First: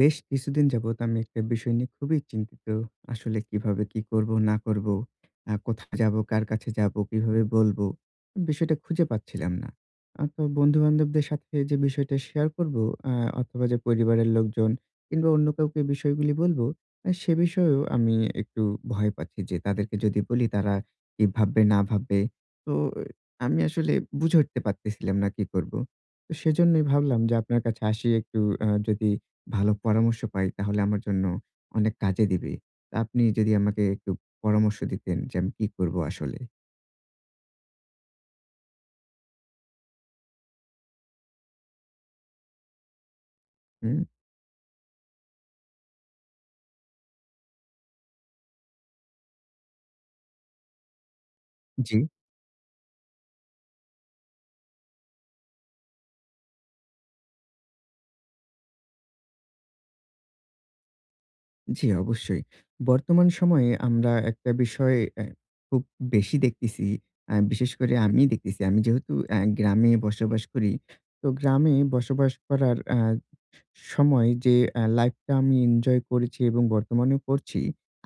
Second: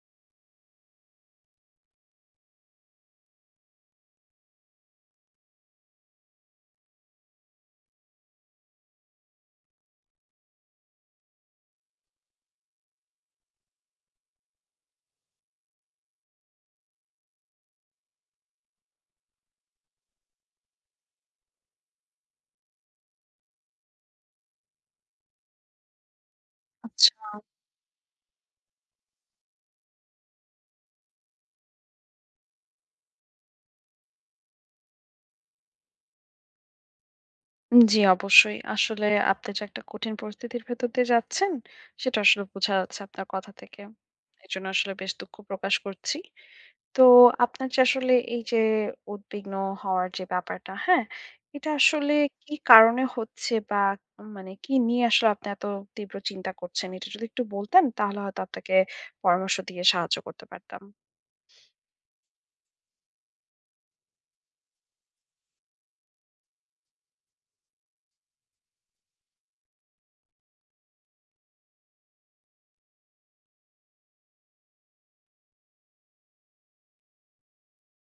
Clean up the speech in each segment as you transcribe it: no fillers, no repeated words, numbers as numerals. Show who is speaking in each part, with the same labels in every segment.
Speaker 1: বেশ কিছুদিন যাবৎ আমি একটা বিষয় নিয়ে খুবই চিন্তিত। আসলে কিভাবে কি করব না করব? কোথায় যাব? কার কাছে যাব? কিভাবে বলব? বিষয়টা খুঁজে পাচ্ছিলাম না। তো বন্ধু-বান্ধবদের সাথে যে বিষয়টা শেয়ার করব, আ অথবা যে পরিবারের লোকজন কিংবা অন্য কাউকে বিষয়গুলি বলব, সে বিষয়েও আমি একটু ভয় পাচ্ছি যে তাদেরকে যদি বলি তারা কি ভাববে না ভাববে? তো আমি আসলে বুঝে উঠতে পারতেছিলাম না কি করব? তো সেজন্যই
Speaker 2: আচ্ছা।
Speaker 1: ভাবলাম যে আপনার কাছে আসি একটু, যদি ভালো পরামর্শ পাই তাহলে আমার জন্য অনেক কাজে দিবে। তা আপনি যদি আমাকে একটু পরামর্শ দিতেন যে আমি কি করব আসলে?
Speaker 2: জি, অবশ্যই। আসলে আপনি যে একটা কঠিন পরিস্থিতির ভেতর দিয়ে যাচ্ছেন, সেটা আসলে বোঝা যাচ্ছে আপনার কথা থেকে।
Speaker 1: হুম?
Speaker 2: এজন্য আসলে বেশ দুঃখ প্রকাশ করছি। তো আপনার যে আসলে এই যে উদ্বিগ্ন হওয়ার যে ব্যাপারটা, হ্যাঁ? এটা
Speaker 1: জি।
Speaker 2: আসলে কি কারণে হচ্ছে বা মানে কি নিয়ে আসলে আপনি এত তীব্র চিন্তা করছেন? এটা যদি একটু বলতেন তাহলে হয়তো আপনাকে পরামর্শ দিয়ে সাহায্য করতে পারতাম।
Speaker 1: জি, অবশ্যই। বর্তমান সময়ে আমরা একটা বিষয় খুব বেশি দেখতেছি। বিশেষ করে আমি দেখতেছি। আমি যেহেতু গ্রামে বসবাস করি, তো গ্রামে বসবাস করার সময় যে লাইফটা আমি এনজয় করেছি এবং বর্তমানেও করছি।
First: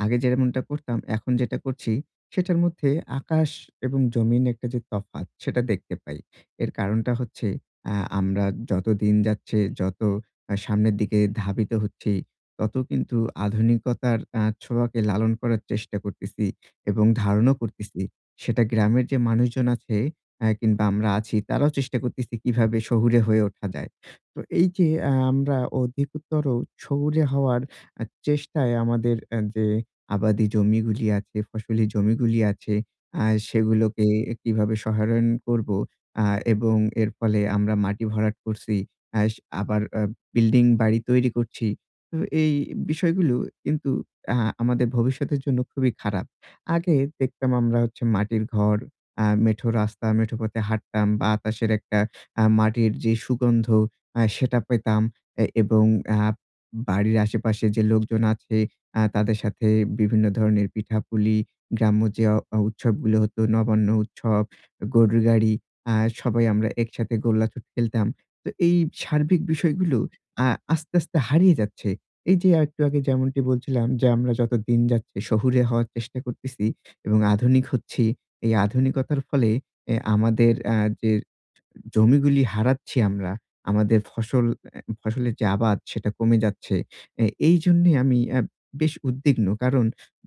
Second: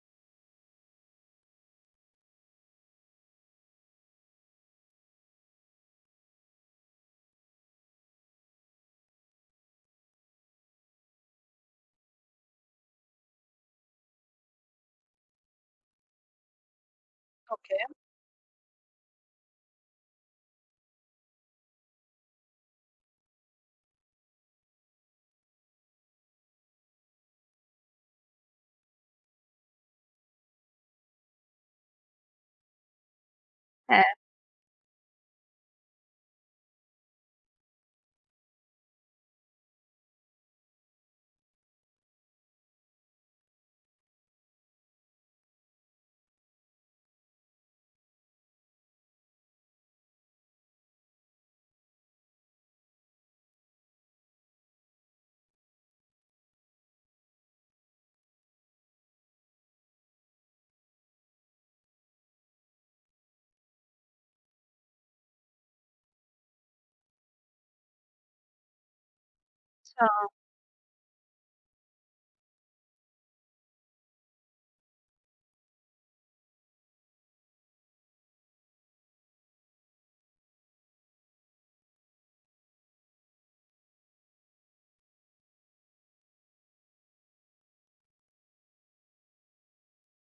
Speaker 1: আগে যেমনটা করতাম, এখন যেটা করছি সেটার মধ্যে আকাশ এবং জমিন একটা যে তফাৎ সেটা দেখতে পাই। এর কারণটা হচ্ছে, আমরা যত দিন যাচ্ছে, যত সামনের দিকে ধাবিত হচ্ছি, তত কিন্তু আধুনিকতার ছোঁয়াকে লালন করার চেষ্টা করতেছি এবং ধারণও
Speaker 2: ওকে।
Speaker 1: করতেছি। সেটা গ্রামের যে মানুষজন আছে কিংবা আমরা আছি তারাও চেষ্টা করতেছি কিভাবে শহুরে হয়ে ওঠা যায়। তো এই যে আমরা অধিকতর শহুরে হওয়ার চেষ্টায় আমাদের যে আবাদি জমিগুলি আছে, ফসলি জমিগুলি আছে, আ সেগুলোকে
Speaker 2: হ্যাঁ,
Speaker 1: কিভাবে সহায়ন করব, আ এবং এর ফলে আমরা মাটি ভরাট করছি। আস আবার বিল্ডিং বাড়ি তৈরি করছি। তো এই বিষয়গুলো কিন্তু আ আমাদের ভবিষ্যতের জন্য খুবই খারাপ। আগে দেখতাম আমরা হচ্ছে মাটির ঘর, মেঠো রাস্তা, মেঠো পথে হাঁটতাম। বাতাসের একটা মাটির যে সুগন্ধ সেটা পেতাম, এবং আ বাড়ির আশেপাশে যে লোকজন আছে তাদের সাথে বিভিন্ন ধরনের পিঠাপুলি, গ্রাম্য যে অ অ- উৎসবগুলো হতো, নবান্ন উৎসব, গরুর গাড়ি, আ সবাই আমরা একসাথে গোল্লাছুট খেলতাম। তো এই সার্বিক বিষয়গুলো
Speaker 2: আচ্ছা,
Speaker 1: আ আস্তে, আস্তে হারিয়ে যাচ্ছে। এই যে একটু আগে যেমনটি বলছিলাম যে আমরা যত দিন যাচ্ছে শহুরে হওয়ার চেষ্টা করতেছি এবং আধুনিক হচ্ছি। এই আধুনিকতার ফলে আমাদের যে জমিগুলি হারাচ্ছি আমরা। আমাদের ফসলের যে আবাদ সেটা কমে যাচ্ছে। এইজন্যে আমি বেশ উদ্বিগ্ন। কারণ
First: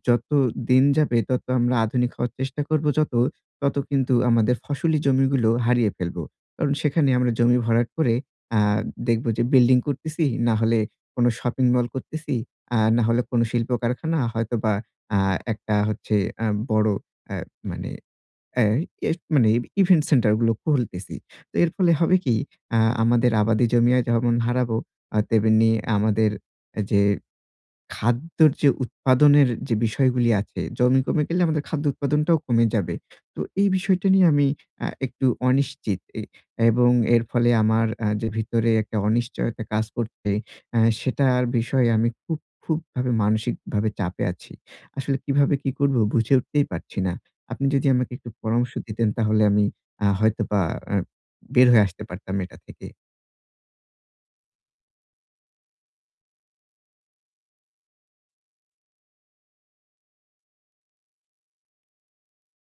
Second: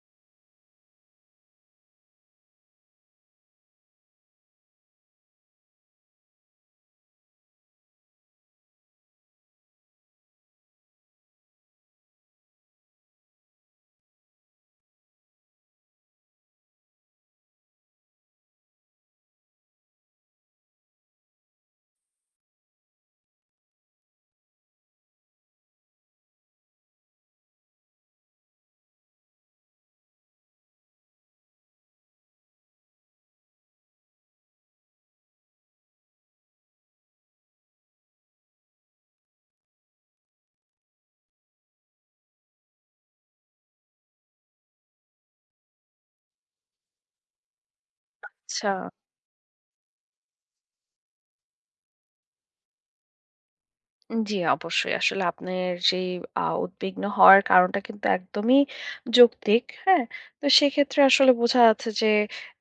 Speaker 1: যত দিন যাবে তত আমরা আধুনিক হওয়ার চেষ্টা করব যত, তত কিন্তু আমাদের ফসলি জমিগুলো হারিয়ে ফেলব। কারণ সেখানে আমরা জমি ভরাট করে আ দেখব যে বিল্ডিং করতেছি, না হলে কোনো শপিং মল করতেছি, না হলে কোনো শিল্প কারখানা হয়তোবা আ একটা হচ্ছে বড় অ্যা মানে হ্যাঁ, এ মানে ইভেন্ট সেন্টার গুলো খুলতেছি। তো এর ফলে হবে কি, আ আমাদের আবাদি জমি যেমন হারাবো তেমনি আমাদের যে খাদ্যর যে উৎপাদনের যে বিষয়গুলি আছে, জমি কমে গেলে আমাদের খাদ্য উৎপাদনটাও কমে যাবে। তো এই বিষয়টা নিয়ে আমি একটু অনিশ্চিত, এবং এর ফলে আমার যে ভিতরে একটা অনিশ্চয়তা কাজ করছে, সেটার বিষয়ে আমি খুব, খুবভাবে মানসিকভাবে চাপে আছি। আসলে কিভাবে কি করব বুঝে উঠতেই পারছি না। আপনি যদি আমাকে একটু
Speaker 2: আচ্ছা।
Speaker 1: পরামর্শ দিতেন তাহলে আমি হয়তোবা আ বের হয়ে আসতে পারতাম এটা থেকে।
Speaker 2: জি, অবশ্যই। আসলে আপনার যেই উদ্বিগ্ন হওয়ার কারণটা কিন্তু একদমই যৌক্তিক। হ্যাঁ? তো সেক্ষেত্রে আসলে বোঝা যাচ্ছে যে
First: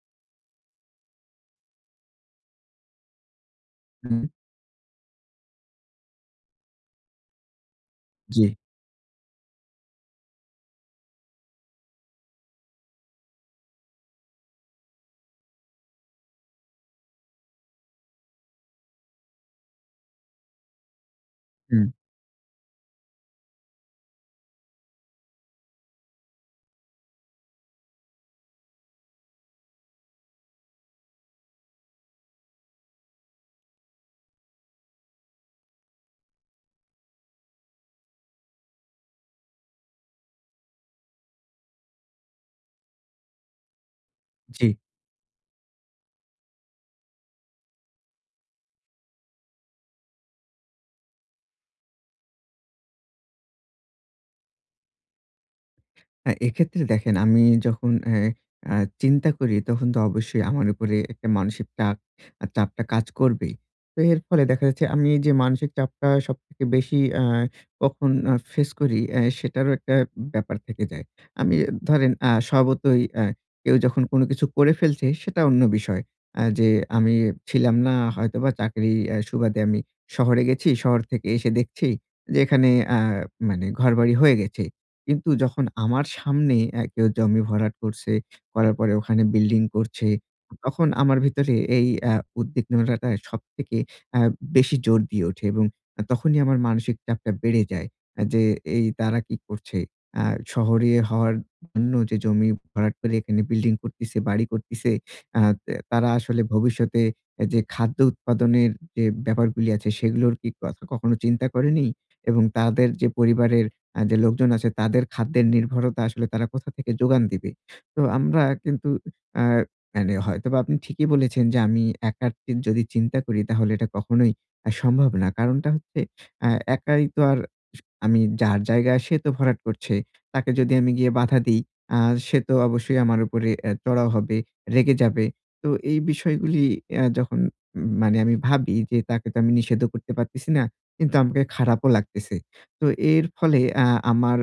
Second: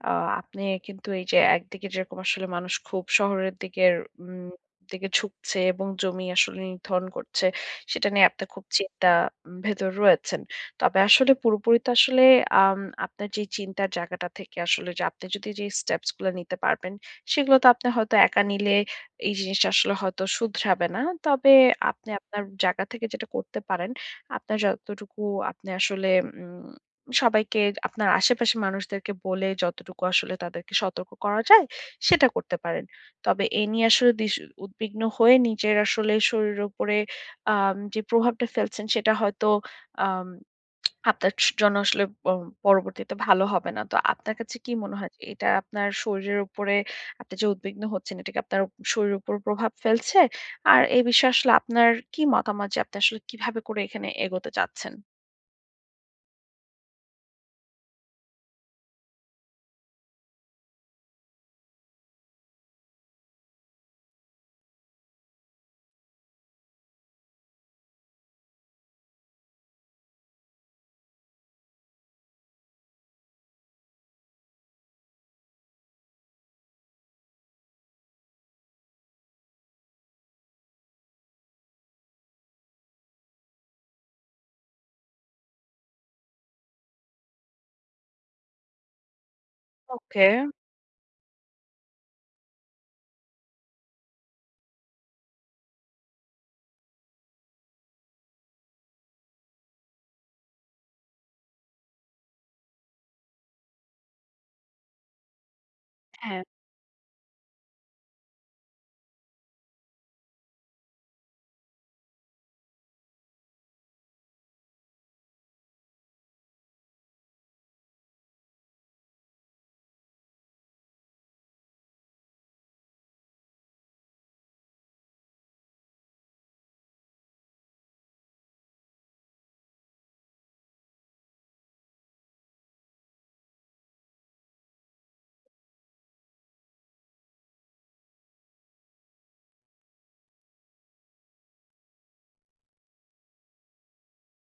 Speaker 2: আ আপনি কিন্তু এই যে একদিকে যেরকম আসলে মানুষ খুব শহরের দিকের
Speaker 1: হুম,
Speaker 2: উম দিকে ঝুঁকছে এবং জমি আসলে নির্ধারণ করছে, সেটা নিয়ে
Speaker 1: জি,
Speaker 2: আপনার খুব চিন্তা ভেতর রয়েছেন। তবে আসলে পুরোপুরি তো আসলে আম আপনার যে চিন্তার জায়গাটা থেকে আসলে যে আপনি যদি যে স্টেপস গুলা নিতে পারবেন, সেগুলো তো আপনি হয়তো একা নিলে এই জিনিসটা আসলে হয়তো শুধরাবে না। তবে
Speaker 1: হুম,
Speaker 2: আপনি আপনার জায়গা থেকে যেটা করতে পারেন, আপনার যতটুকু আপনি আসলে উম সবাইকে আপনার আশেপাশের মানুষদেরকে বলে যতটুকু আসলে তাদেরকে সতর্ক করা যায়, সেটা করতে পারেন। তবে এ নিয়ে আসলে উদ্বিগ্ন হয়ে নিজের আসলে শরীরের উপরে যে প্রভাবটা ফেলছেন সেটা হয়তো আম আপনার জন্য আসলে পরবর্তীতে ভালো হবে না। তো আপনার কাছে
Speaker 1: জি।
Speaker 2: কি মনে হয় যে এটা আপনার শরীরের উপরে আপনি যে উদ্বিগ্ন হচ্ছেন, এটা কি আপনার শরীরের উপর প্রভাব ফেলছে? আর এই বিষয়ে আসলে আপনার কি মতামত যে আপনি আসলে কিভাবে করে এখানে এগোতে চাচ্ছেন?
Speaker 1: হ্যাঁ, এক্ষেত্রে দেখেন আমি যখন অ্যা আ চিন্তা করি তখন তো অবশ্যই আমার উপরে একটা মানসিক চাপটা কাজ করবেই। তো এর ফলে দেখা যাচ্ছে আমি যে মানসিক চাপটা সবথেকে বেশি কখন ফেস করি সেটারও একটা ব্যাপার থেকে যায়। আমি ধরেন স্বভাবতই কেউ যখন কোনো কিছু করে ফেলছে সেটা অন্য বিষয়। যে আমি ছিলাম না হয়তোবা চাকরি সুবাদে আমি শহরে গেছি। শহর থেকে এসে দেখছি যে এখানে আ মানে ঘরবাড়ি হয়ে গেছে। কিন্তু যখন আমার সামনে কেউ জমি ভরাট করছে, করার পরে ওখানে বিল্ডিং করছে,
Speaker 2: ওকে,
Speaker 1: তখন আমার ভিতরে এই উদ্বিগ্নতাটা সবথেকে আ বেশি জোর দিয়ে ওঠে, এবং তখনই আমার মানসিক চাপটা বেড়ে যায়। যে এই তারা কি করছে? আ শহরে হওয়ার জন্য যে জমি ভরাট করে এখানে বিল্ডিং করতিছে, বাড়ি করতিছে, আ তে তারা আসলে
Speaker 2: হ্যাঁ
Speaker 1: ভবিষ্যতে যে খাদ্য উৎপাদনের যে ব্যাপারগুলি আছে, সেগুলোর কি কথা কখনো চিন্তা করেনি? এবং তাদের যে পরিবারের যে লোকজন আছে তাদের খাদ্যের নির্ভরতা আসলে তারা কোথা থেকে যোগান দিবে। তো আমরা কিন্তু আ মানে হয়তোবা আপনি ঠিকই বলেছেন যে আমি একার চি যদি চিন্তা করি তাহলে এটা কখনোই সম্ভব না। কারণটা হচ্ছে আ একাই তো আর আমি যার জায়গায় সে তো ভরাট করছে। তাকে যদি আমি গিয়ে বাধা দিই আ সে তো অবশ্যই আমার উপরে চড়াও হবে, রেগে যাবে। তো এই বিষয়গুলি যখন মানে আমি ভাবি যে তাকে তো আমি নিষেধও করতে পারতেছি না। কিন্তু আমাকে খারাপও লাগতেছে। তো এর ফলে আ আমার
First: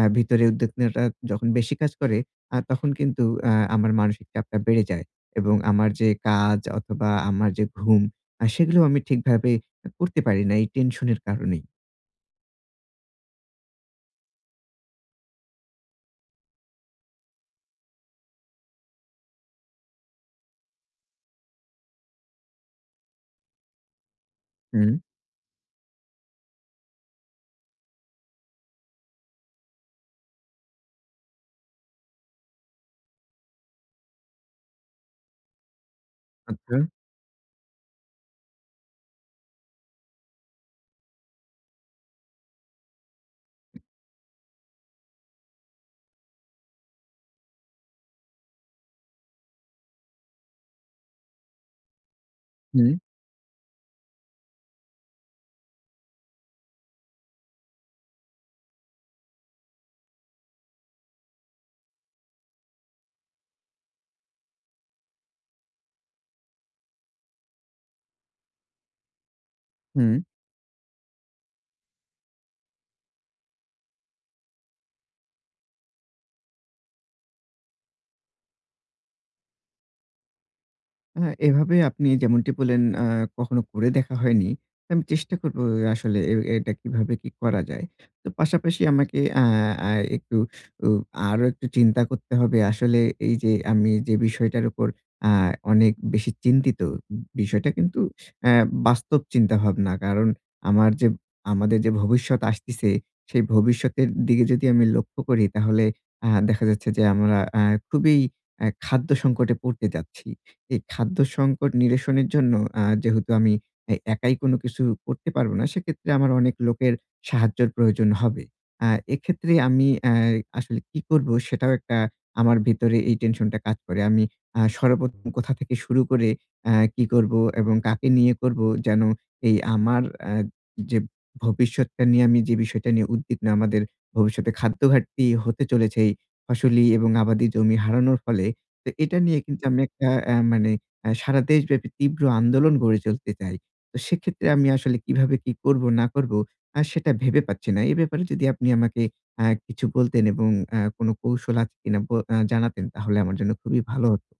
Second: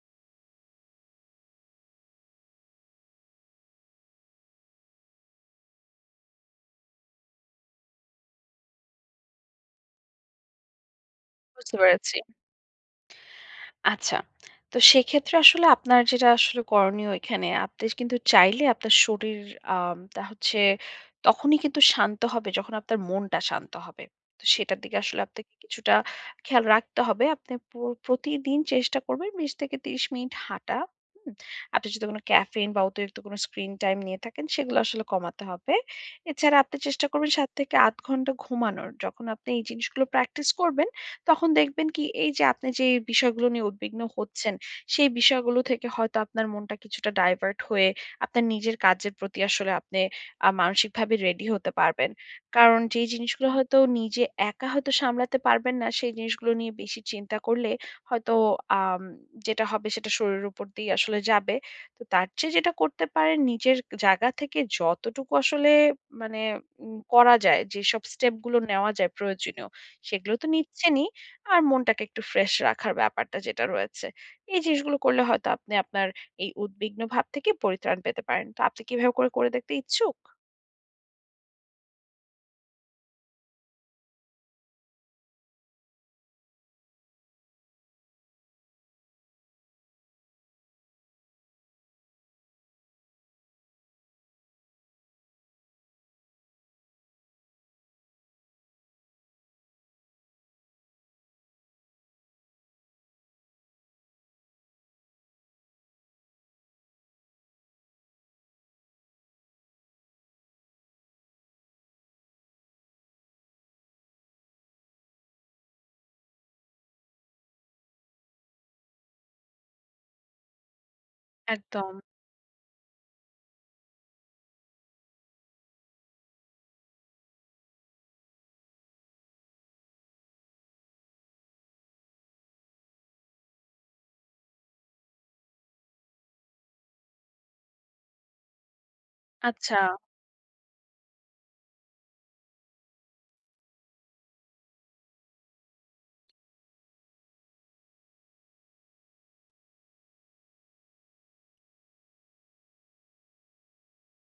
Speaker 1: ভিতরে উদ্বিগ্নতা যখন বেশি কাজ করে, তখন কিন্তু আমার মানসিক চাপটা বেড়ে যায়, এবং আমার যে কাজ অথবা আমার যে ঘুম, সেগুলো আমি ঠিকভাবে করতে পারি না এই টেনশনের কারণেই।
Speaker 2: বুঝতে পেরেছি। আচ্ছা। তো সেক্ষেত্রে আসলে আপনার যেটা আসলে করণীয় এখানে, আপনি কিন্তু চাইলে আপনার শরীর আমটা হচ্ছে তখনই কিন্তু শান্ত হবে যখন আপনার মনটা শান্ত হবে। তো সেটার
Speaker 1: হুম,
Speaker 2: দিকে আসলে আপনাকে কিছুটা খেয়াল রাখতে হবে। আপনি প্রতিদিন চেষ্টা করবেন ২০-৩০ মিনিট হাঁটা। হুম? আপনি যদি কোনো ক্যাফেইন বা অতিরিক্ত কোনো স্ক্রিন টাইম নিয়ে থাকেন সেগুলো আসলে কমাতে হবে। এছাড়া
Speaker 1: আচ্ছা।
Speaker 2: আপনি চেষ্টা করবেন ৭ থেকে ৮ ঘন্টা ঘুমানোর। যখন আপনি এই জিনিসগুলো প্র্যাকটিস করবেন তখন দেখবেন কি এই যে আপনি যে বিষয়গুলো নিয়ে উদ্বিগ্ন হচ্ছেন, সেই বিষয়গুলো থেকে হয়তো আপনার মনটা কিছুটা ডাইভার্ট হয়ে আপনার নিজের কাজের প্রতি আসলে আপনি মানসিকভাবে রেডি হতে পারবেন। কারণ
Speaker 1: হুম,
Speaker 2: যেই জিনিসগুলো হয়তো নিজে একা হয়তো সামলাতে পারবেন না, সেই জিনিসগুলো নিয়ে বেশি চিন্তা করলে হয়তো আম যেটা হবে সেটা শরীরের উপর দিয়ে আসলে যাবে। তো তার চেয়ে যেটা করতে পারেন নিজের জায়গা থেকে যতটুকু আসলে মানে করা যায়, যেসব স্টেপ গুলো নেওয়া যায় প্রয়োজনীয়,
Speaker 1: হুম।
Speaker 2: সেগুলো তো নিচ্ছেনই। আর মনটাকে একটু ফ্রেশ রাখার ব্যাপারটা যেটা রয়েছে। এই জিনিসগুলো করলে হয়তো আপনি আপনার এই উদ্বিগ্ন ভাব থেকে পরিত্রাণ পেতে পারেন। তো আপনি কি এভাবে করে, করে দেখতে ইচ্ছুক?
Speaker 1: আ এভাবে আপনি যেমনটি বললেন, কখনো করে দেখা হয়নি। আমি চেষ্টা করব আসলে এটা কিভাবে কি করা যায়। তো পাশাপাশি আমাকে আ আ একটু উ আরো একটু চিন্তা করতে হবে। আসলে এই যে আমি যে বিষয়টার উপর আ অনেক বেশি চিন্তিত, বিষয়টা কিন্তু অ্যা বাস্তব চিন্তাভাবনা। কারণ আমার যে আমাদের যে ভবিষ্যৎ আসতিছে, সেই ভবিষ্যতের দিকে যদি আমি লক্ষ্য করি তাহলে দেখা যাচ্ছে যে আমরা খুবই খাদ্য সংকটে পড়তে যাচ্ছি। এই খাদ্য সংকট নিরসনের জন্য, যেহেতু আমি একাই কোনো কিছু করতে পারব না, সেক্ষেত্রে আমার অনেক লোকের সাহায্যের প্রয়োজন হবে। আ এক্ষেত্রে আমি আসলে কি করব সেটাও
Speaker 2: একদম।
Speaker 1: একটা, আমার ভিতরে এই টেনশনটা কাজ করে। আমি সর্বপ্রথম কোথা থেকে শুরু করে কি করব এবং কাকে নিয়ে করব, যেন এই আমার আ যে ভবিষ্যৎটা নিয়ে, আমি যে বিষয়টা নিয়ে উদ্বিগ্ন, আমাদের ভবিষ্যতে খাদ্য ঘাটতি হতে চলেছে এই ফসলি এবং আবাদি জমি হারানোর ফলে, তো এটা নিয়ে কিন্তু
Speaker 2: আচ্ছা।
Speaker 1: আমি একটা মানে সারা দেশব্যাপী তীব্র আন্দোলন গড়ে তুলতে চাই। তো সেক্ষেত্রে আমি আসলে কিভাবে কি করব না করব, সেটা ভেবে পাচ্ছি না। এ ব্যাপারে যদি আপনি আমাকে কিছু বলতেন এবং কোন কৌশল আছে কিনা ব আ জানাতেন তাহলে আমার জন্য খুবই ভালো হতো।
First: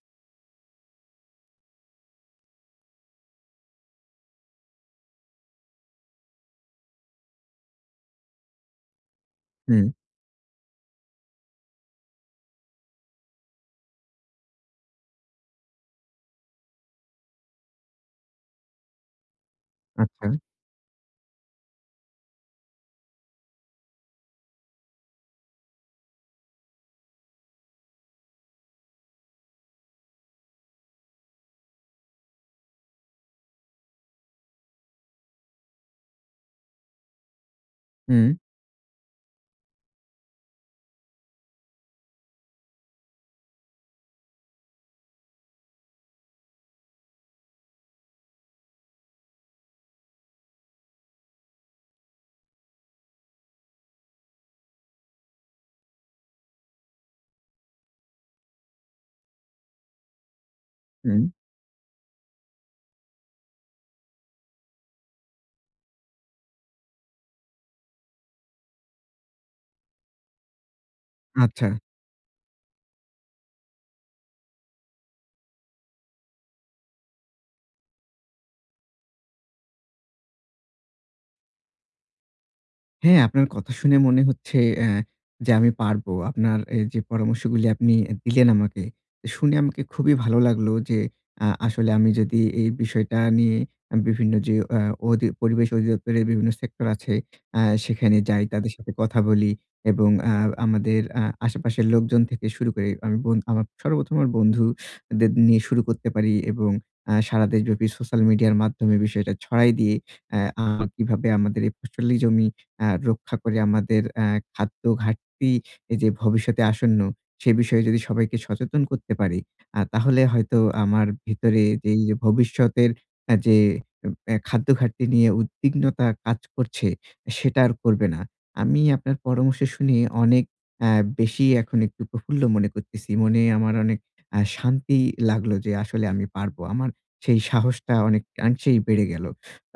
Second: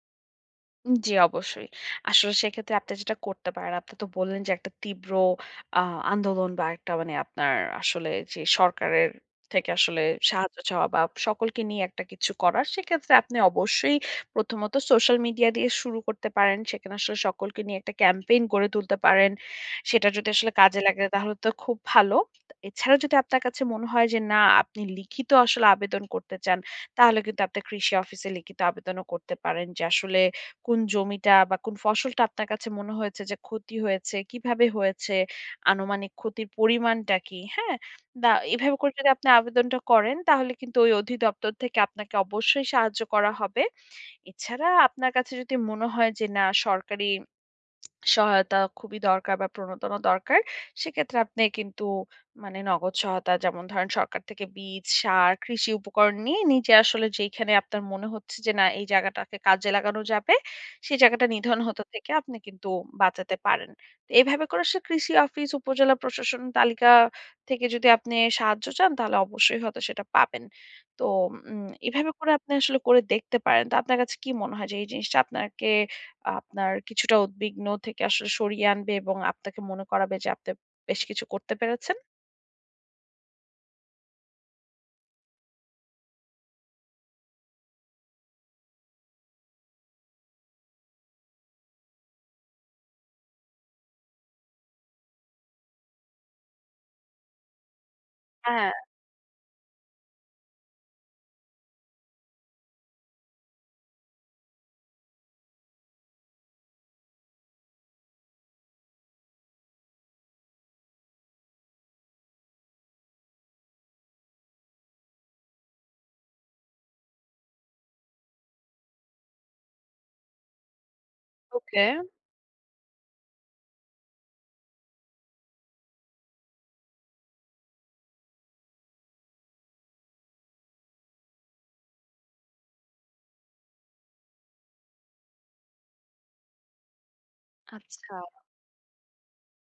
Speaker 2: জি, অবশ্যই। আসলে সেক্ষেত্রে আপনি যেটা করতে পারেন, আপনি তো বললেন যে একটা তীব্র আ আন্দোলন বা একটা মানে আপনার আসলে যে সরকারের থেকে
Speaker 1: হুম,
Speaker 2: আসলে সাহায্য চাওয়া বা সকলকে নিয়ে একটা কিছু করার। সেক্ষেত্রে আপনি অবশ্যই প্রথমত সোশ্যাল মিডিয়া দিয়ে শুরু করতে পারেন। সেখানে আসলে সকলকে নিয়ে একটা ক্যাম্পেইন গড়ে তুলতে পারেন। সেটা
Speaker 1: আচ্ছা।
Speaker 2: যদি আসলে কাজে লাগে তাহলে তো খুব ভালো। এছাড়া যদি আপনার কাছে মনে হয় যে না আপনি লিখিত আসলে আবেদন করতে চান, তাহলে কিন্তু আপনি কৃষি অফিসে লিখিত আবেদনও করতে পারেন যে আসলে কোন জমিটা বা কোন ফসলটা আপনার কাছে মনে হয়েছে যে ক্ষতি হয়েছে, কিভাবে হয়েছে, আনুমানিক ক্ষতির পরিমাণটা কি, হ্যাঁ?
Speaker 1: হুম,
Speaker 2: দা এভাবে করে যদি আপনি আবেদনটা করেন তাহলে কিন্তু ওই অধিদপ্তর থেকে আপনাকে অবশ্যই সাহায্য করা হবে। এছাড়া আপনার কাছে যদি মনে হয় যে না সরকারি সহায়তা খুবই দরকার বা প্রণোদনা দরকার। সেক্ষেত্রে আপনি কিন্তু মানে নগদ সহায়তা যেমন ধরেন সরকার থেকে বীজ, সার, কৃষি উপকরণ নিয়ে নিজে আসলে যেইখানে আপনার মনে হচ্ছে যে না এই জায়গাটাকে কাজে লাগানো যাবে, সেই
Speaker 1: হুম,
Speaker 2: জায়গাটা নিধন হতে থেকে আপনি কিন্তু বাঁচাতে পারেন। তো এভাবে করে কৃষি অফিস, উপজেলা প্রশাসন তালিকা থেকে যদি আপনি সাহায্য চান তাহলে অবশ্যই হয়তো সেটা পাবেন। তো
Speaker 1: আচ্ছা।
Speaker 2: এভাবে করে আপনি আসলে করে দেখতে পারেন। তো আপনার কাছে কি মনে হয় যে এই জিনিসটা আপনাকে আপনার কিছুটা উদ্বিগ্ন থেকে আসলে সরিয়ে আনবে এবং আপনাকে মনে করাবে যে আপনি বেশ কিছু করতে পেরেছেন?
Speaker 1: হ্যাঁ, আপনার কথা শুনে মনে হচ্ছে যে আমি পারবো। আপনার এই যে পরামর্শগুলি আপনি দিলেন আমাকে, শুনে আমাকে খুবই ভালো লাগলো যে, আসলে আমি যদি এই বিষয়টা নিয়ে বিভিন্ন যে আ অধি পরিবেশ অধিদপ্তরের বিভিন্ন সেক্টর আছে, সেখানে যাই,
Speaker 2: হ্যাঁ,
Speaker 1: তাদের সাথে কথা বলি, এবং আমাদের আশেপাশের লোকজন থেকে শুরু করে, আমি আমার সর্বপ্রথম আমার বন্ধুদের নিয়ে শুরু করতে পারি, এবং সারা দেশব্যাপী সোশ্যাল মিডিয়ার মাধ্যমে বিষয়টা ছড়াই দিয়ে অ্যা আ কিভাবে আমাদের এই ফসলি জমি রক্ষা করে, আমাদের খাদ্য ঘাটতি এই যে ভবিষ্যতে আসন্ন, সে বিষয়ে যদি সবাইকে সচেতন করতে পারি, তাহলে হয়তো আমার ভিতরে
Speaker 2: ওকে।
Speaker 1: যেই যে ভবিষ্যতের যে খাদ্য ঘাটতি নিয়ে উদ্বিগ্নতা কাজ করছে, সেটা আর করবে না। আমি আপনার পরামর্শ শুনে অনেক আ বেশি এখন একটু প্রফুল্ল মনে করতেছি। মনে আমার অনেক শান্তি লাগলো যে আসলে আমি পারবো। আমার সেই সাহসটা
Speaker 2: আচ্ছা।
Speaker 1: অনেক অনেকাংশেই বেড়ে গেল।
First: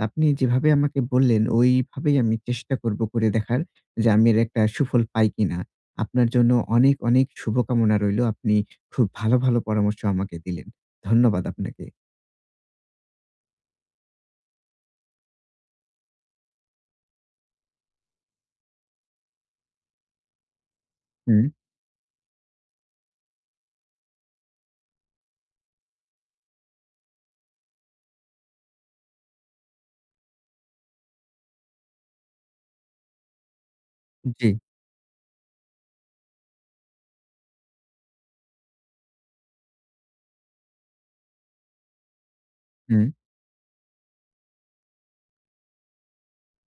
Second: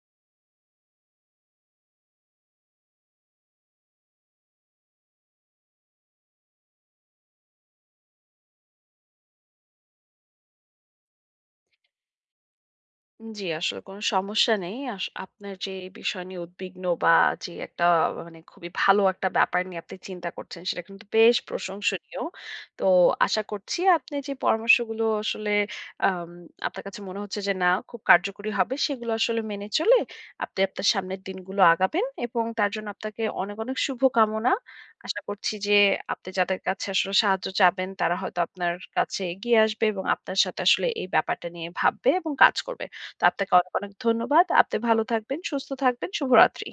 Speaker 1: আপনি যেভাবে আমাকে বললেন, ওইভাবেই আমি চেষ্টা করব করে দেখার যে আমি এর একটা সুফল পাই কিনা। আপনার জন্য অনেক, অনেক শুভকামনা রইল। আপনি খুব ভালো, ভালো পরামর্শ আমাকে দিলেন। ধন্যবাদ আপনাকে।
Speaker 2: জি, আসলে কোনো সমস্যা নেই। আপনার যে এই বিষয় নিয়ে উদ্বিগ্ন বা যে একটা মানে খুবই ভালো একটা ব্যাপার নিয়ে আপনি চিন্তা করছেন সেটা কিন্তু বেশ
Speaker 1: হুম,
Speaker 2: প্রশংসনীয়। তো আশা করছি আপনি যে পরামর্শগুলো আসলে আম আপনার কাছে মনে হচ্ছে যে না খুব কার্যকরী হবে সেগুলো আসলে মেনে চলে আপনি আপনার সামনের দিনগুলো আগাবেন এবং তার জন্য আপনাকে অনেক, অনেক
Speaker 1: জি,
Speaker 2: শুভকামনা। আশা করছি যে আপনি যাদের কাছে আসলে সাহায্য চাবেন তারা হয়তো আপনার কাছে এগিয়ে আসবে এবং আপনার সাথে আসলে এই ব্যাপারটা নিয়ে ভাববে এবং কাজ করবে।
Speaker 1: হুম।
Speaker 2: তো আপনাকে অনেক, অনেক ধন্যবাদ। আপনি ভালো থাকবেন, সুস্থ থাকবেন। শুভরাত্রি।